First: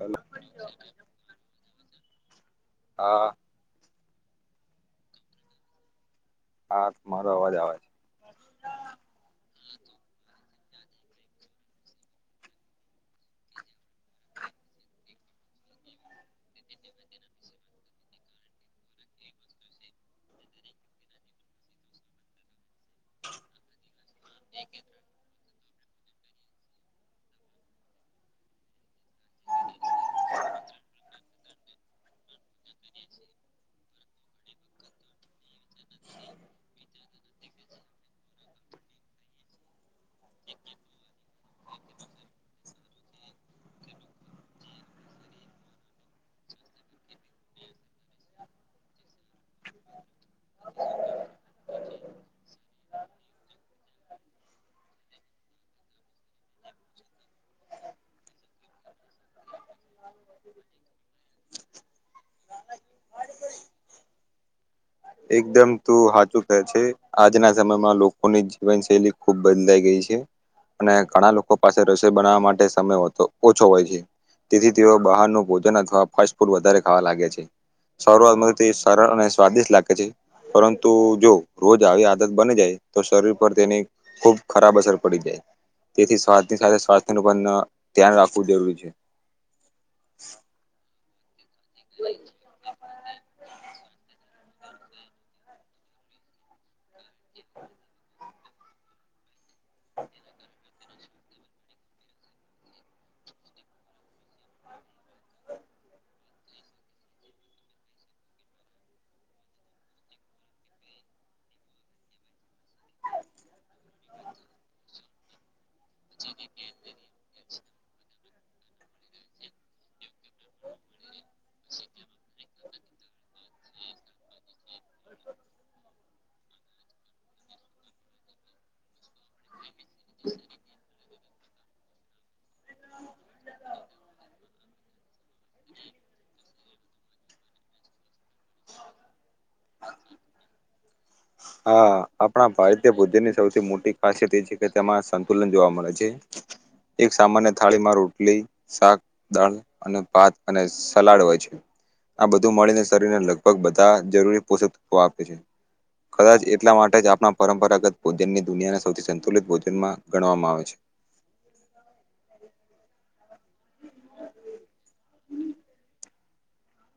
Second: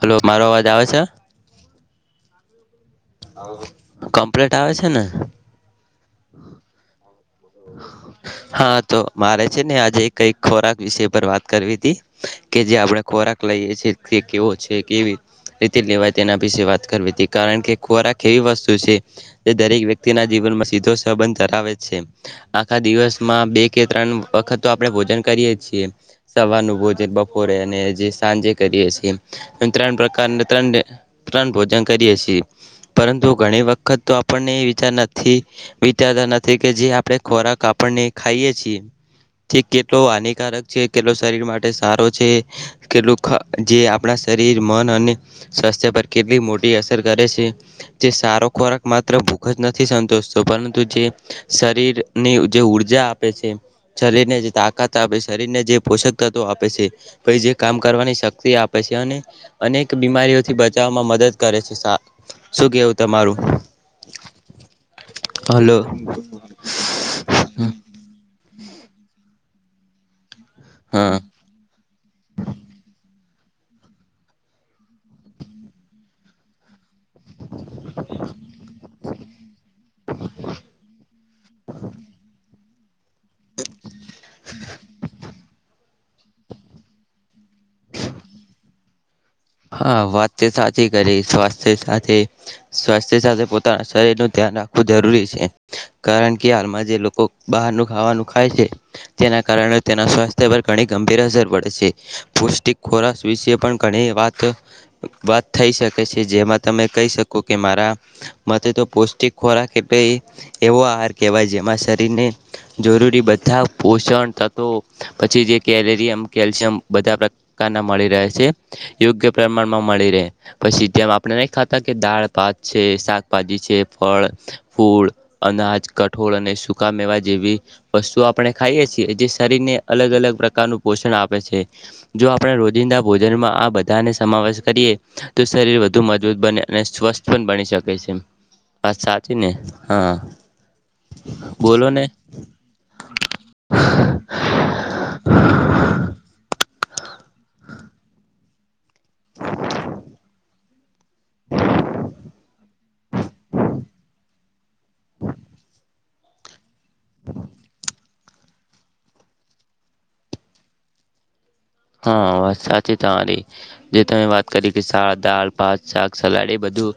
Hello મારો અવાજ આવે છે હા કમ્પ્લીટ આવે છે ને હા મારો અવાજ આવે હા તો મારે છે ને આજે કઈ ખોરાક વિષ પર વાત કરવી હતી કે જે આપણે ખોરાક લઈએ છેએ કે કેવો છે કેવી રી લેવાય તેના વિશે વાત કરવી હતી કારણ કે ખોરાક એવી વસ્તુ છે જે, દરેક વ્યક્તિના માં સીધો સબંધ ધરાવે છે આખા દિવસમાં બે કે ત્રણ વખત તો આપડણે ભોજન કરીએ છીએ સવારનું ભોજન બપોરે અને જે સાંજે કરીએ છીએ ત્રણ પ્રકાર ત્રણ. તને ત્રણ ભોજન કરીએ છીએ પરંતુ ઘણી વખત તો આપણને એ વિચાર નથી વિચાર નથી કે જે આપણે ખોરાક આપણને ખાઈએ છીએ જે કેટલો હાનિકારક છે કેટલો શરીર માટે સારો છે કેટલું જે આપણા શરીર મન અને સ્વાસ્થ્ય પર કેટલી મોટી અસર કરે છે. જે, સારો ખોરાક માત્ર ભૂખ જ નથી સંતોષતો પરંતુ જે શરીરની જે ઉર્જા આપે છે શરીરને જે તાકાત આપે છે શરીરને જે પોષક તત્વ આપે છે પછ જે કામ કરવાની શક્તિ આપે છે છે અને અનેક બીમારીઓથી બચાવવામાં મદદ કરે છે સા શું કેવું તમારું એકદમ હલો તું હાચું કે આજના સમયમાં લોકોની જીવનશૈલી ખુબ બદલાઈ ગઈ છે. અને હા ઘણા લોકો પાસે રસોઈ બનાવવા માટે સમય હતો ઓછો હોય છે તેથી તેઓ બહારનું ભોજન અથવા ફાસ્ટ ફૂડ વધારે ખાવા લાગે છે. શરૂઆતમ તે સરળ અને સ્વાદિષ્ટ લાગે છે. પરંતુ જો રોજ આવી આદત બની જાય તો શરીર પર તેની ખૂબ ખરાબ અસર પડી જાય. તેથી સ્વાથની સાથે સ્વાસ્થ્યનું પન અ ધ્યાન રાખવું જરૂરી છે. હા વાત તે સાચી કરી સ્વાસ્થ્ય સાથે સ્વાસ્થ્ય સાથે પો શરીર નું ધ્યાન રાખવું જરૂરી છે કારણ કે હાલમાં જે લોકો બહારનું ખાવાનું ખાય છે. તેના કારણે તેના સ્વાસ્થ્ય પર ઘણી ગંભીર અસર પડે છે પૌષ્ટિક ખોરાક વિશે પણ ઘણી વાત વાત થઈ શકે છે જેમાં તમે કહી શકો કે મારા મતે તો પૌષ્ટિક ખોરાક એટલે એવો આહાર કહેવાય જેમાં શરીરને જરૂરી બધા પોષણ તત્વો પછી જે કેલેરિયમ, કેલ્શિયમ બધા પ્રકારના મળી રહે છે. યોગ્ય પ્રમાણમાં મળી રહે પછી જેમ આપણે નહી ખાતા કે દાળ ભાત છે શાકભાજી છે. ફળ ફૂળ અનાજ કઠોળ અને સુકા મેવા જેવી વસ્તુ આપણે ખાઈએ છી જે શરીરને અલગ અલગ પ્રકારનું પોષણ આપે છે જો આપણા રોજિંદા ભોજનમાં આબ ધા સમાવેશ કરીએ તો શરીર વધુ મજબૂત બને અને સ્વસ્થ પણ બની શકે છે. વાત સાચી ને હા બોલો હા ને આપણા ભારતીય ભુજન ની સૌથી મોટી ખાસિયત એ છે કે તેમાં સંતુલન જોવા મળે છે. એક સામાન્ય થાળીમાં રોટલી શાક દાળ અને ભાત અને સલાડ હોય છે. આ બધું મળીને શરીરને લગભગ બધા જરૂરી પોષક તત્વો આપે છે. કદાચ એટલા માટે જ આપણા પરંપરાગત ભોજનની દુનિયાને સૌથી સંતુલિત ભોજનમાં ગણવામાં આવે છે. [inaudible] હા સાચી તમારી જે તમે વાત કરી કે સાળ, દાળ-ભાત, શાક, સલાડ એ બધ જો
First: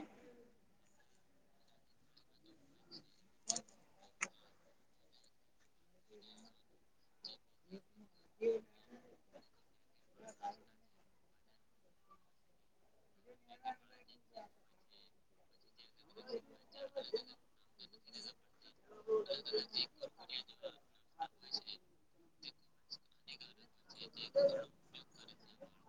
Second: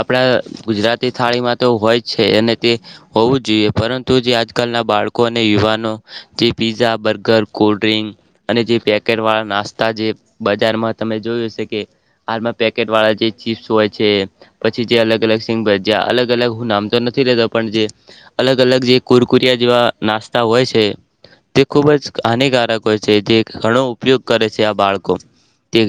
આપણા ગુજરાત તે થાળીમાં તો હોય જ છે અને તે હોવું જ જોઈએ પરંતુ જે આજકાલના બાળકો અને યુવાનો જે પીઝા, બર્ગર, કોલ્ડ્રિંક અને જે પે કેટ વાળા નાસ્તા જે બજારમાં તમે જોયુ હશે કે હાલમાં પેકેટ વાળા જે ચીપ્સ હોય છે પછી જે અલગ અલગ સિંગ ભજ જ્યાં અલગ અલગ હું નામ તો નથી લેતો પણ જે અલગ અલગ જે કુરકુરિયા જેવા નાસ્તા હોય છે તે ખુબ જ હાનિકારક છે જે ઘણો ઉપયોગ કરે છે આ બાળકો તે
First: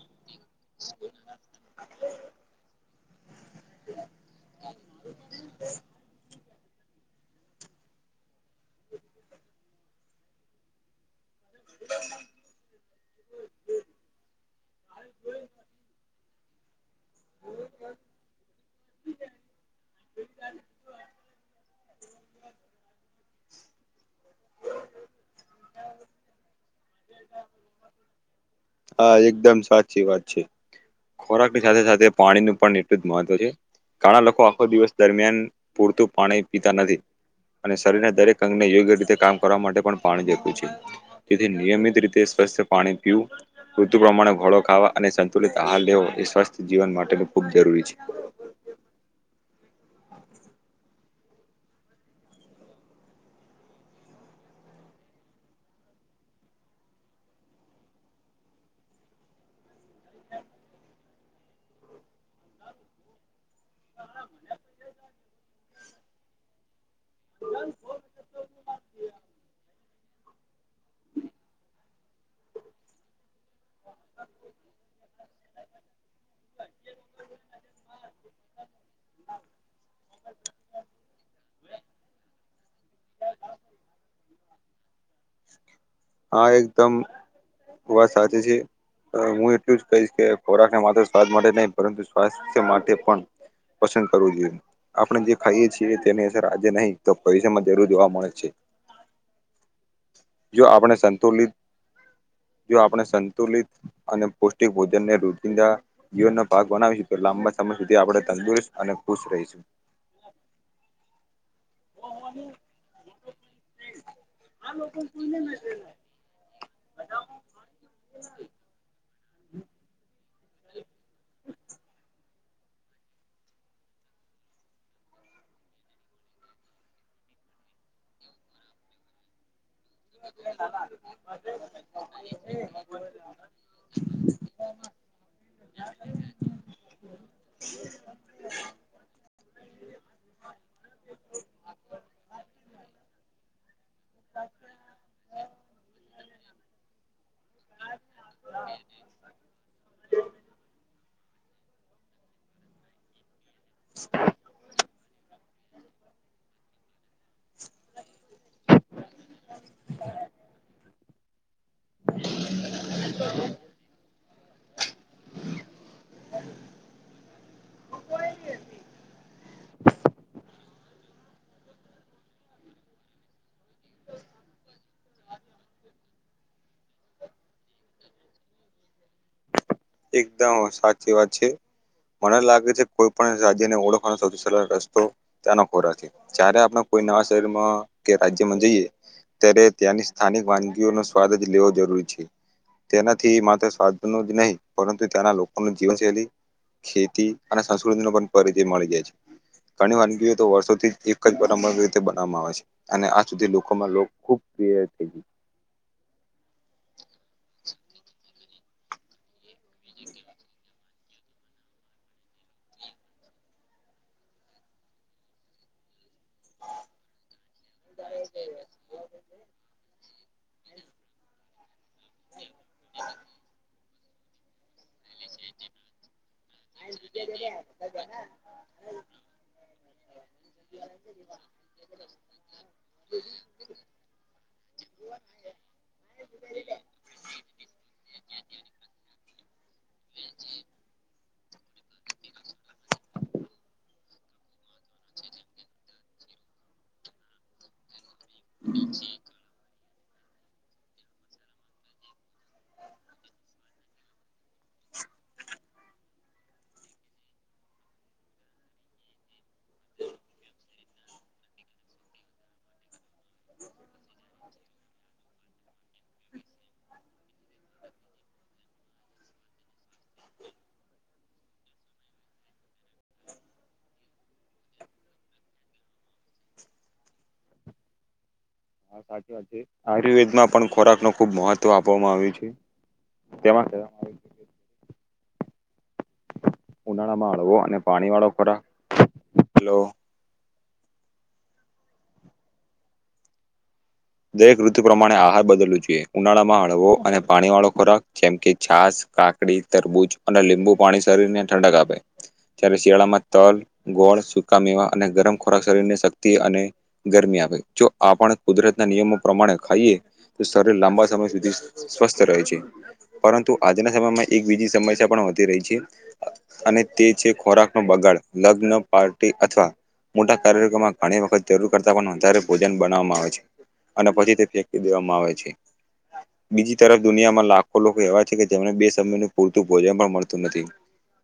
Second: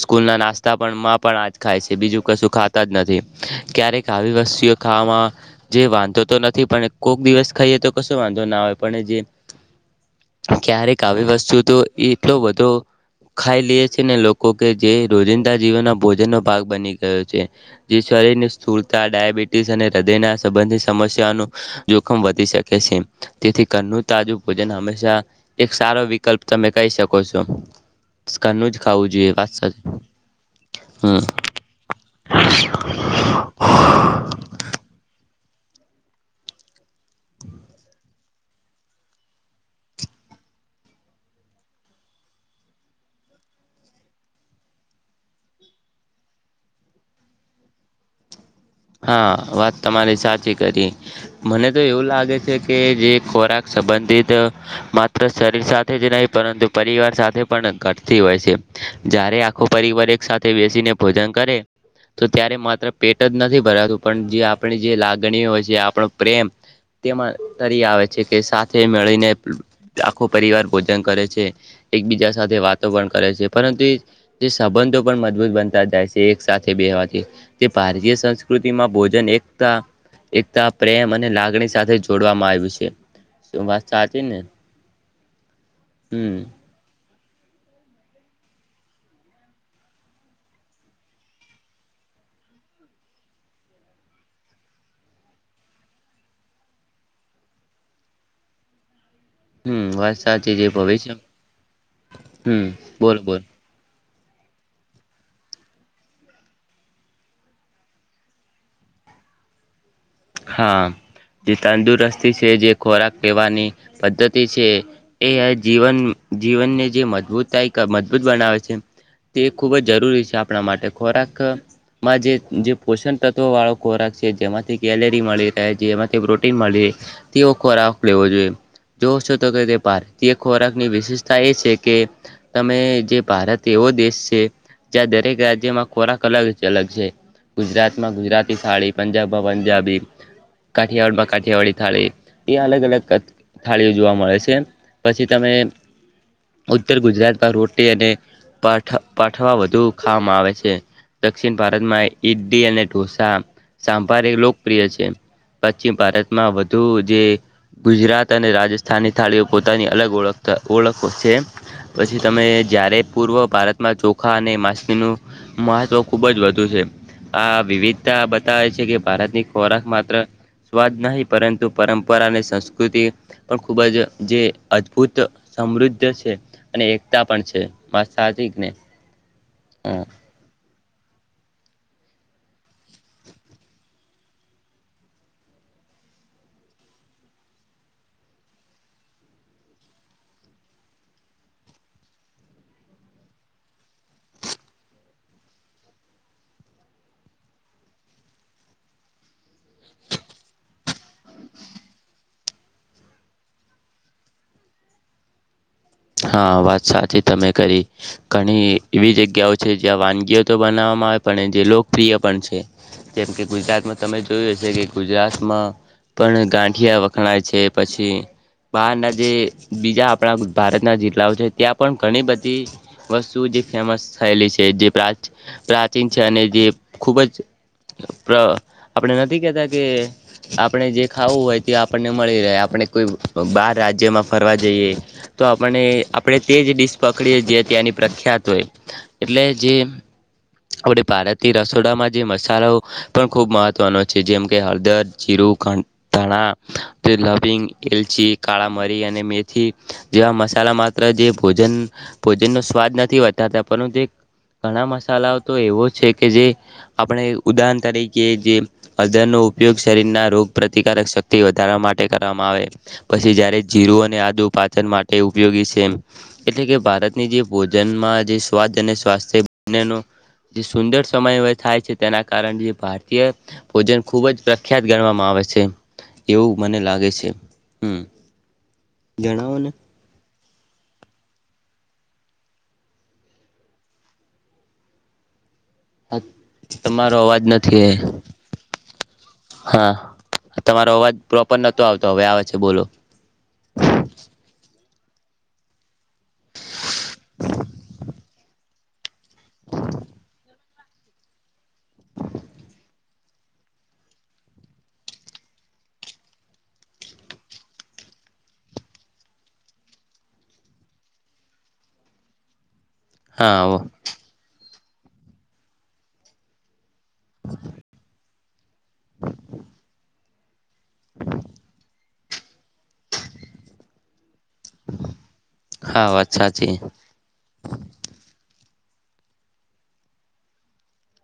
સ્કૂલ ના નાસ્તા પણ માં પણ આજ ખાય છે બીજું કશું ખાતા જ નથી ક્યારે આ આવી વસ્તુઓ ખાવામાં જે વાંધો તો નથ પણ કોઈક દિવસ ખાઈએ તો કશો વાંધો ના આવે પણ જે ક્યારેક આવી વસ્ત [unintelligible] તો ઈ ખાઈ લીએ છે ને લોકો કે જે રોજિંદા જીવન ના ભોજન નો ભાગ બની ગયો છે જે શરીરની સ્થૂળતા ડાયાબિટીસ અને હૃદયના સંબંધિત સમસ્યાનો જો ખમ વધી શકે છે તેથી ઘરનું તાજું ભોજન હંમેશા એક સારો વિકલ્પ તમે કઈ શકો છો ઘરનું જ ખાવું હા જોઈએ વાત એકદમ સાચી વાત છે. હમ ખોરાક ની સાથે સાથે પાણીનું પણ એટલું જ મહત્વ છે ઘણા લોકો આખો દિવસ દરમિયાન પૂરતું પાણી પીતા નથી અને શરીરને દરેક અંગને યોગ્ય રીતે કામ કરવા માટે પણ પાણી જરુર છે [inaudible] તેથી નિયમિત રીતે સ્વસ્થ પાણી પીવું ઋતુ પ્રમાણે ફળો ખાવા અને સંતુલિત આહાર લેવો એ સ્વાસ્થ્ય જીવન માટેનું ખૂબ જરૂરી છે. હા વાત તમારી સાચી કરી મને તો એવું લાગે છે કે જે ખોરાક સંબંધિત માત્ર શરીર સાથે જ નહીિ પરંતુ પરિવાર સાથે પણ ઘટતી હોય છે. જ્યારે આખો પરિવાર એક સાથે બેસીને ભોજન કરે તો ત્યારે માત્ર પેટ જ નથી ભરાતું પણ જે આપણી જે લાગણી હોય છે આપણો પ્રેમ તેમાં તરી આવે છે કે સાથે મેળીને આખો પરિવાર ભોજન કરે છે એકબીજા સાથે વાતો પણ કરે છે પરંતુ એ, જે સંબંધો પણ મજબૂત બનતા જાય છે એક સાથે બેવાથી તે ભારતીય સંસ્ સંસ્કૃતિમાં, ભોજન, એકતા, એકતા, પ્રેમ અને લાગણી સાથે જોડવામાં આયું સે સુ વાત ચાચી ને હમ હા એકદમ વાત સાચી છેસ અ હું એટલું જ કહીશ કે ખોરાક ને માત્ર સ્વાદ માટે નહીં પરંતુ સ્વાસ્થ્ય માટે પણ પસંદ કરવું જોઈએ આપણે જે ખાઈએ છીએ તેની અસર આજે નહી તો ભવીષયમાં જરૂર જોવા મળે છે. હ હમ વાત સાચી જે ભવિ સંતુલિત જો આપણે બોલ બોલ સંતુલિત અને પૌષ્ટિક ભોજનને રોજીદા જીવનનો ભાગ બનાવીશું તો લાંબા સમય સુધી આપણે તંદુરસ્ત અને ખુશ રહીશું. હા. જે તંદુરસ્તી છે, જે ખોરાક લેવાની પદ્ધતિ છે, એ જીવન જીવનને જે મજબૂતાય મજબૂત બનાવે છે, તે ખૂબ જ જરૂરી છે આપણા માટે ખોરાકમાં જે પોષણ તત્વો વાળો ખોરાક છે, જેમાંથી કેલેરી મળી રે જેમાંથી પ્રોટીન મલી તેવો ખોરાક લેવો જોઈએ. જોશો તો [unintelligible] ભારતીય ખોરાકની વિશેષતા એ છે, કે તમે જે ભારત એવો દેશ છે. જ્યાં દરેક રાજ્યમાં ખોરાક અલગ જ અલગ છે, ગુજરાતમાં ગુજરાતી થાળી, પંજાબમાં પંજાબી, કાઠિયાવાડી થાળી એ અલગ અલગ થાળીઓ જોવા મળે છે. પછી તમે ઉત્તર ગુજરાતમાં રોટલી અને પાઠ પાઠવા વધુ ખાવામા આવે છે, દક્ષિણ ભારતમાં ઈડલી અને ઢોસા સાં ભારે લોકપ્રિય છે, પશ્ચિમ ભારતમાં વધુ જે ગુજરાત તા ને અને રાજસ્થાની થાળીઓ પોતાની અલગ ઓળખતા ઓળખો છે, પછી તમે જયારે પૂર્વ ભારતમાં ચો- ખા અને માછલીનું મહત્વ ખુબ જ વધુ છે, આ વિવિધતા બતાવે છે કે, ભારતની ખોરાક માત્ર સ્વાદ નહી પરંતુ પરંપરા અને સંસ્કૃતિ પણ ખૂબ જ જે અદભુત સમૃદ્ધ છે, અને એ કતા પણ છે, વાત સાચી કને એકદમ સાચી વાત છે. મને લાગે છે, કોઈ પણ રાજ્યને ઓળખવાનો સૌથી [unintelligible] રસ્તો ત્યાના ખોરાથી જ્યારે આપણે કોઈ નાવા શહેરમાં કે રાજ્યમાં જઈએ. ત્યારે ત્યાંની સ્થાનિક વાનગીઓનો સ્વાદ જ લેવો જરૂરી છે. તેનાથી માત્ર સ્વાદ નો જ નહી પરંતુ ત્યાંના લોકોનું જીવનશૈલી, ખેતી અને સંસ્કૃતિનો પણ પરિચય મળી જાય છે. ઘણી વાનગીઓ તો વર્ષોથી એક જ પર રીતે બનાવામાં આવે છે, અને આ સુધી લોકોમાં લો ખૂબ [inaudible] હા વાત સાચી તમે કરી ઘણી એવી જગ્યાઓ છે, જ્યાં વાનગીઓ તો બના મા આવે પણ જે લોકપ્રિય પણ છે, જેમ કે ગુજરાતમાં તમે જોયું હશે કે ગુજરાતમાં પણ ગાંઠિયા વખણાય છે, પછી બહારના જે બીજા આપણા ભારતના જિલ્લાઓ છે, ત્યાં પણ ઘણી બધી વસ્તુ જે ફેમસ થયેલી છે, જે પ્રા પ્રાચીન છે, અને જે ખૂબ જ પર આપણે નથી કેતા કે આપણે જે ખાવું હોય તે આપણને મળી રહે આ આપણે કોઈ બાર રાજ્યમાં ફરવા જઈએ તો આપણને આપણે તે જ ડીશ પકડીએ જે ત્યાંની પ્રખ્યાત હોય એટલે જે આ બધી ભારત તી રસોડામાં જે મસલાઓ પણ ખુબ મહત્વનો છે, જેમ કે હળદર જીરું ધ ધાણા તે લવીગં એલચી કાળા મરી અને મેથી જેવા મસાલા માત્ર જે ભોજન ભોજનનો સ્વાદ નથી હોતા પરંતુ એ ઘણા મસાલાઓ તો એવો છે, કે જે આપણે ઉદાહણ તરીકે જે હળદર નો ઉપયોગ શરીરના રોગ પ્રતિકારક શક્તિ વધારવા માટે કરવામાં આવે પછી જ્યારે જીરું અને આદુ તો પાચન માટે એ ઉપયોગી છે એમ એટલે કે ભારતની જે ભોજનમાં જે સ્વાદ અને સ્વાસ્થ્ય બનેનો, જે સુંદર સમય થાય છે તેના કારણે ભારતીય ભોજન ખુબ જ પ્રખ્યાત ગણવામાં આવે છે એવું મને લાગે છે. હમ હા સાચી વાત જણાવો છે ને આયુર્વેદ માં પણ ખોરાક ન ખુબ મહત્વ આપવામાં આવ્યું છે તેમાં કે તમારો ઉનાળામાં અવાજ હળવો અને નથી એ પાણી વાળો ખોરાક લો હા તમારો અવાજ પ્રોપર નતો આવતો હવે આવે છે બોલો દરેક ઋતુ પ્રમાણે આહાર બદલવું જોઈએ ઉનાળામાં હળવો અને પાણી વાળો ખોરાક જેમ કે છાસ કાકડી તરબૂજ અને લીંબુ પાણી શરીર ને ઠંડક આપે જ્યારે શિયાળામાં તલ ગોળ સુકા મેવા અને ગરમ ખોરાક શરીર ની શક્તિ અને ગરમી આવે જો આપ કુદરતી ના નિયમો પ્રમાણે ખાઈએ તો શરીર લાંબા સમય સુધી સ્વસ્થ રહે છે પરંતુ હા આજના સમયમાં એક બીજી સમસ્યા પણ વધતી રહી છે અને તે છે ખોરાક નો બગાડ લગ્ન પાર્ટી અથવા મોટા કાર્ય ઘણી વખત જરૂર કરતા પણ વધારે ભોજન બનાવામાં આવે છે અને પછી ફે દેવામાં આવે છે હા વાત સાચી બીજી તરફ દુનિયામાં લાખો લોકો એવા છે કે જેમને બે સમય ન પૂરતું ભોજન પણ મળતું નથી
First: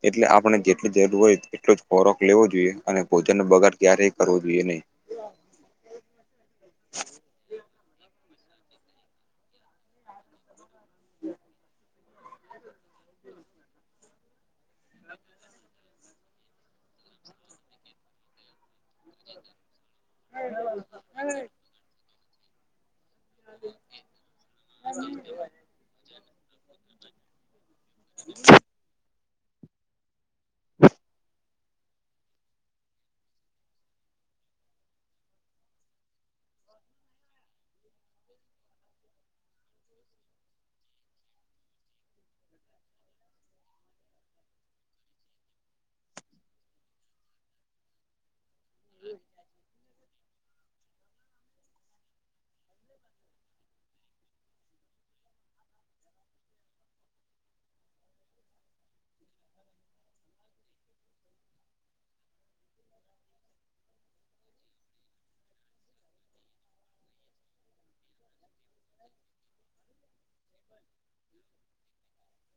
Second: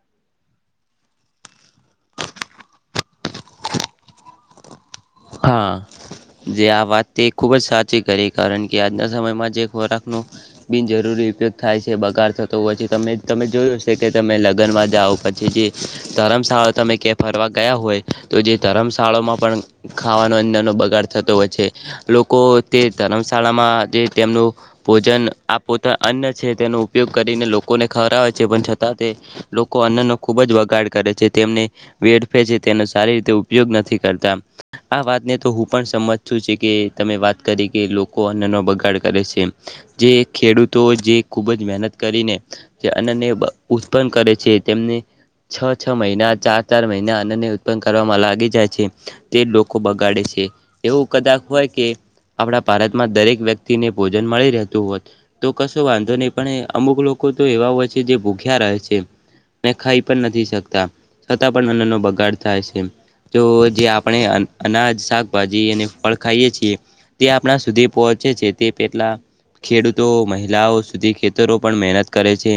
એટલે આપણે જેટલી જરૂર હોય એટલો જ ખોરાક લેવો જોઈએ અને ભોજન ન બગડ ક્યારેય કરવો જોઈએ નહી હા જે આ વાત છે ખુબ જ સાચી કરી કારણ કે આજના સમયમાં જ ખોરાકનો બિનજરૂરી ઉપયોગ થાય છે. બગાડ થતો હોયછી તમે તમે જોયું હશે કે તમે લગ્નમાં જાઓ પછી જે, ધર્મશાળાઓ તમે ક્યાંય ફરવા ગયા હોય તો જે ધર્મશાળામાં પણ, ખાવાનો અંદરનો બગાડ થતો હોય છે લોકો તે ધર્મશાળામાં જે તેમનું ભોજન આ પોતા અન છે તેનો ઉપયોગ કરીને લોકો લોકોને ખવરા આવે છે પણ છતાં તે લોકો અનનો ખૂબ જ વગાડ કરે છે તેમને વેડફે છે તેનો સારી રીતે ઉપયોગ નથી કરતા આ વાતને તો હું પણ સમજ છું છે કે તમે વાત કરી કે લોકો અન્નનો બગાડ કરે છે. જે ખેડૂતો જે ખુબ જ મહેનત કરીને અનેને ઉત્પન કરે છે. તેમને છ છ મહિના ચાર ચાર મહિના અનને ઉત્પન કરવામાં લાગી જાય છે. તે લોકો બગાડે છે એવું કદાચ હોય કે આપણા ભારતમાં દરેક વ્યક્તિને ભોજન મળી રહેતું હોત તો કશો વાંધો નહીં પણ અમુક લોકો. લોકો તો એવા હોય છે જે ભૂગ્યા રહે છે. મે ખાઈ પણ નથી શકતા છતાં પણ મનો બગાડ થાય છે આપણે અનાજ શાકભાજી અને ફળ ખાઈએ છીએ તે આપણા સુધી પહોંચે છે તે પેટલા ખેડૂતો મહિલાઓ સુધી ખેતરો પણ મહેનત કરે છે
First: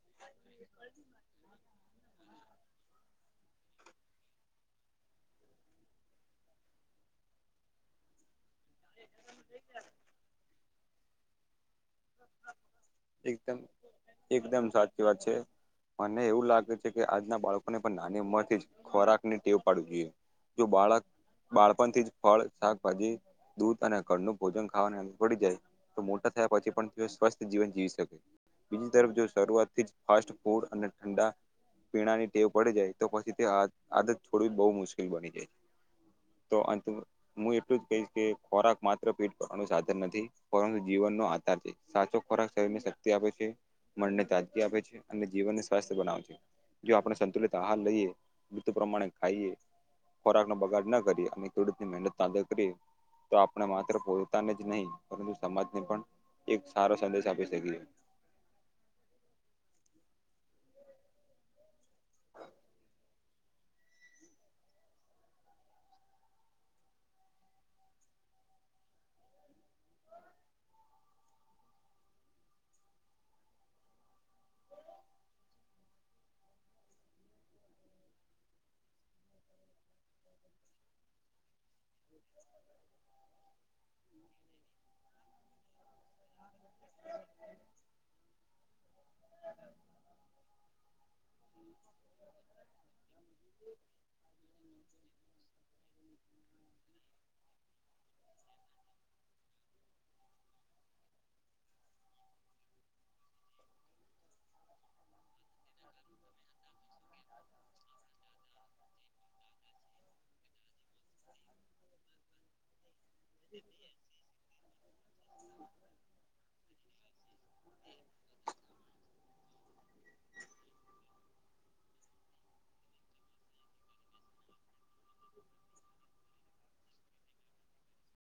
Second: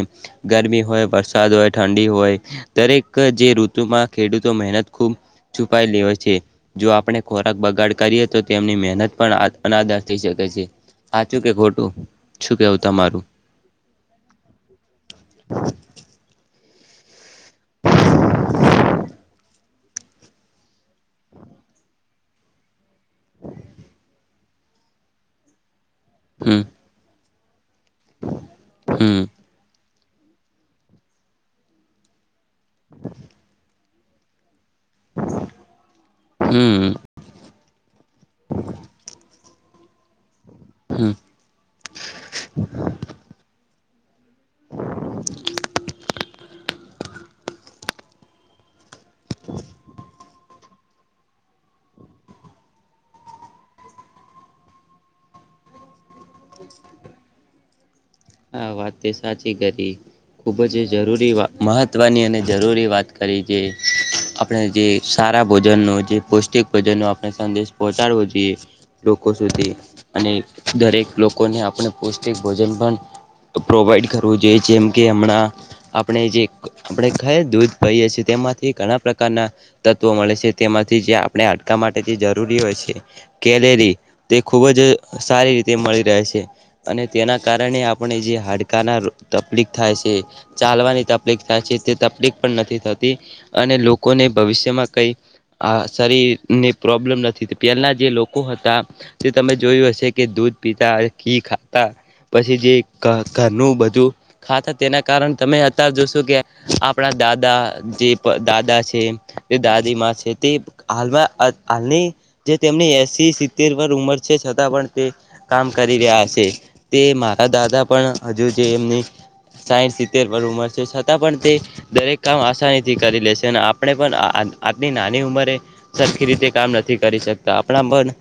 ગરમી હોય વરસાદ હોય ઠંડી, હોય દરેક જે ઋતુમાં ખેડૂતો મહેનત ખૂબ છુપાઈ લેવા છે જો આપણે ખોરાક બગાડ કરીએ તો તેમની મહેનત પણ અનાદાર થઈ શકે છે. આચુંકે ઘોટ એકદમ એકદમ સાચી વાત છે મને એવું લાગે છે કે આજના બાળકોને પણ નાની ઉંમરથી જ ખોરાક ની ટેવ પાડવું જોઈએ જો બાળક બાળપણ થી જ ફળ શાકભાજી દૂધ અને ફડનું ભોજન ખાવાને અ પડી જાય તો મોટા થયા હમ પછી પણ તે સ્વસ્થ જીવન જીવી શકે બીજી તરફ હમ જો શરૂઆતથી જ ફાસ્ટ ફૂડ અને ઠંડા પીણાની ટેવ પડી જાય તો પછી તે આદત છોડી બહુ મુશ્કેલ બની જાય તો હમ હું એટલું જ કહીશ કે ખોરાક માત્ર પી સાધન નથી પરંતુ હમ જીવનનો આધાર છે સાચો ખોરાક શરીરને શક્તિ આપે છે મનને તાજગી આપે છે અને જીવન સ્વાસ્થ બનાવે છે. જો આપણે સંતુલિત આહાર લઈએ મૃત્યુ પ્રમાણે ખાઈએ ખોરાક નો બગાડ ન કરીએ અમે ખેડુતની મહેનત કદર કરી. તો આપણે માત્ર પોતાને જ નહીં પરંતુ સમાજને પણ એક સારો સંદેશ આપી શકીએ. હા વાત તે સાચી કરી ખૂબ જ જરૂરી મહત્વની અને જરૂરી વાત કરી છે આપણે જે સારા ભોજનનો જે પૌષ્ટિક ભોજન ન આપણે સંદેશ પહોચાડવો જોઈએ લોકો સુધી અને દરેક લોકોને આપણે પૌષ્ટિક ભોજન પણ પ્રોવાઈડ કરવું જોઈએ જેમ કે હમણાં આપણે જે આપણે ખ દૂધ પઈએ છીએ તેમાંથી ઘણા પ્રકારના તત્વો મળે છે તેમાંથી જે આપણે હટક માટે જે જરૂરી હોય છે કેલેરી તે ખુબ જ સારી રીતે મળી અને તેના કારણે આપણે જે હાડકાના તકલીફ થાય છે ચાલવાની તકલીફ થ છે તે તકલીફ પણ નથી થતી અને લોકોને ભવિષ્યમાં કઈ આ શરીર ને પ્રોબ્લેમ નથી પહેલાના જે લોકો હતા તે તમે જોયું હશે. કે દૂધ પીતા ઘી ખાતા પછી જે ઘરનું બધું ખાતા તેના કારણે તમે અતાર જોશો કે, આપણા દાદા જે દાદા છે તે દાદીમાં છે તે હાલમાં હાલની જે તેમની થી સિતતેર વર ઉંમર છે છતાં પણ તે કામ કરી રહ્યા હશે તે મારા દાદા પણ હજુ જે એમની સાઈઠ સિતતેર પર ઉમરશે છતાં પણ તે દરેક કામ આસાનીથી કરી લે છે અને આપણે પણ આપની નાની ઉંમરે સરખી રીતે કામ નથી કરી શકતા આપણા પણન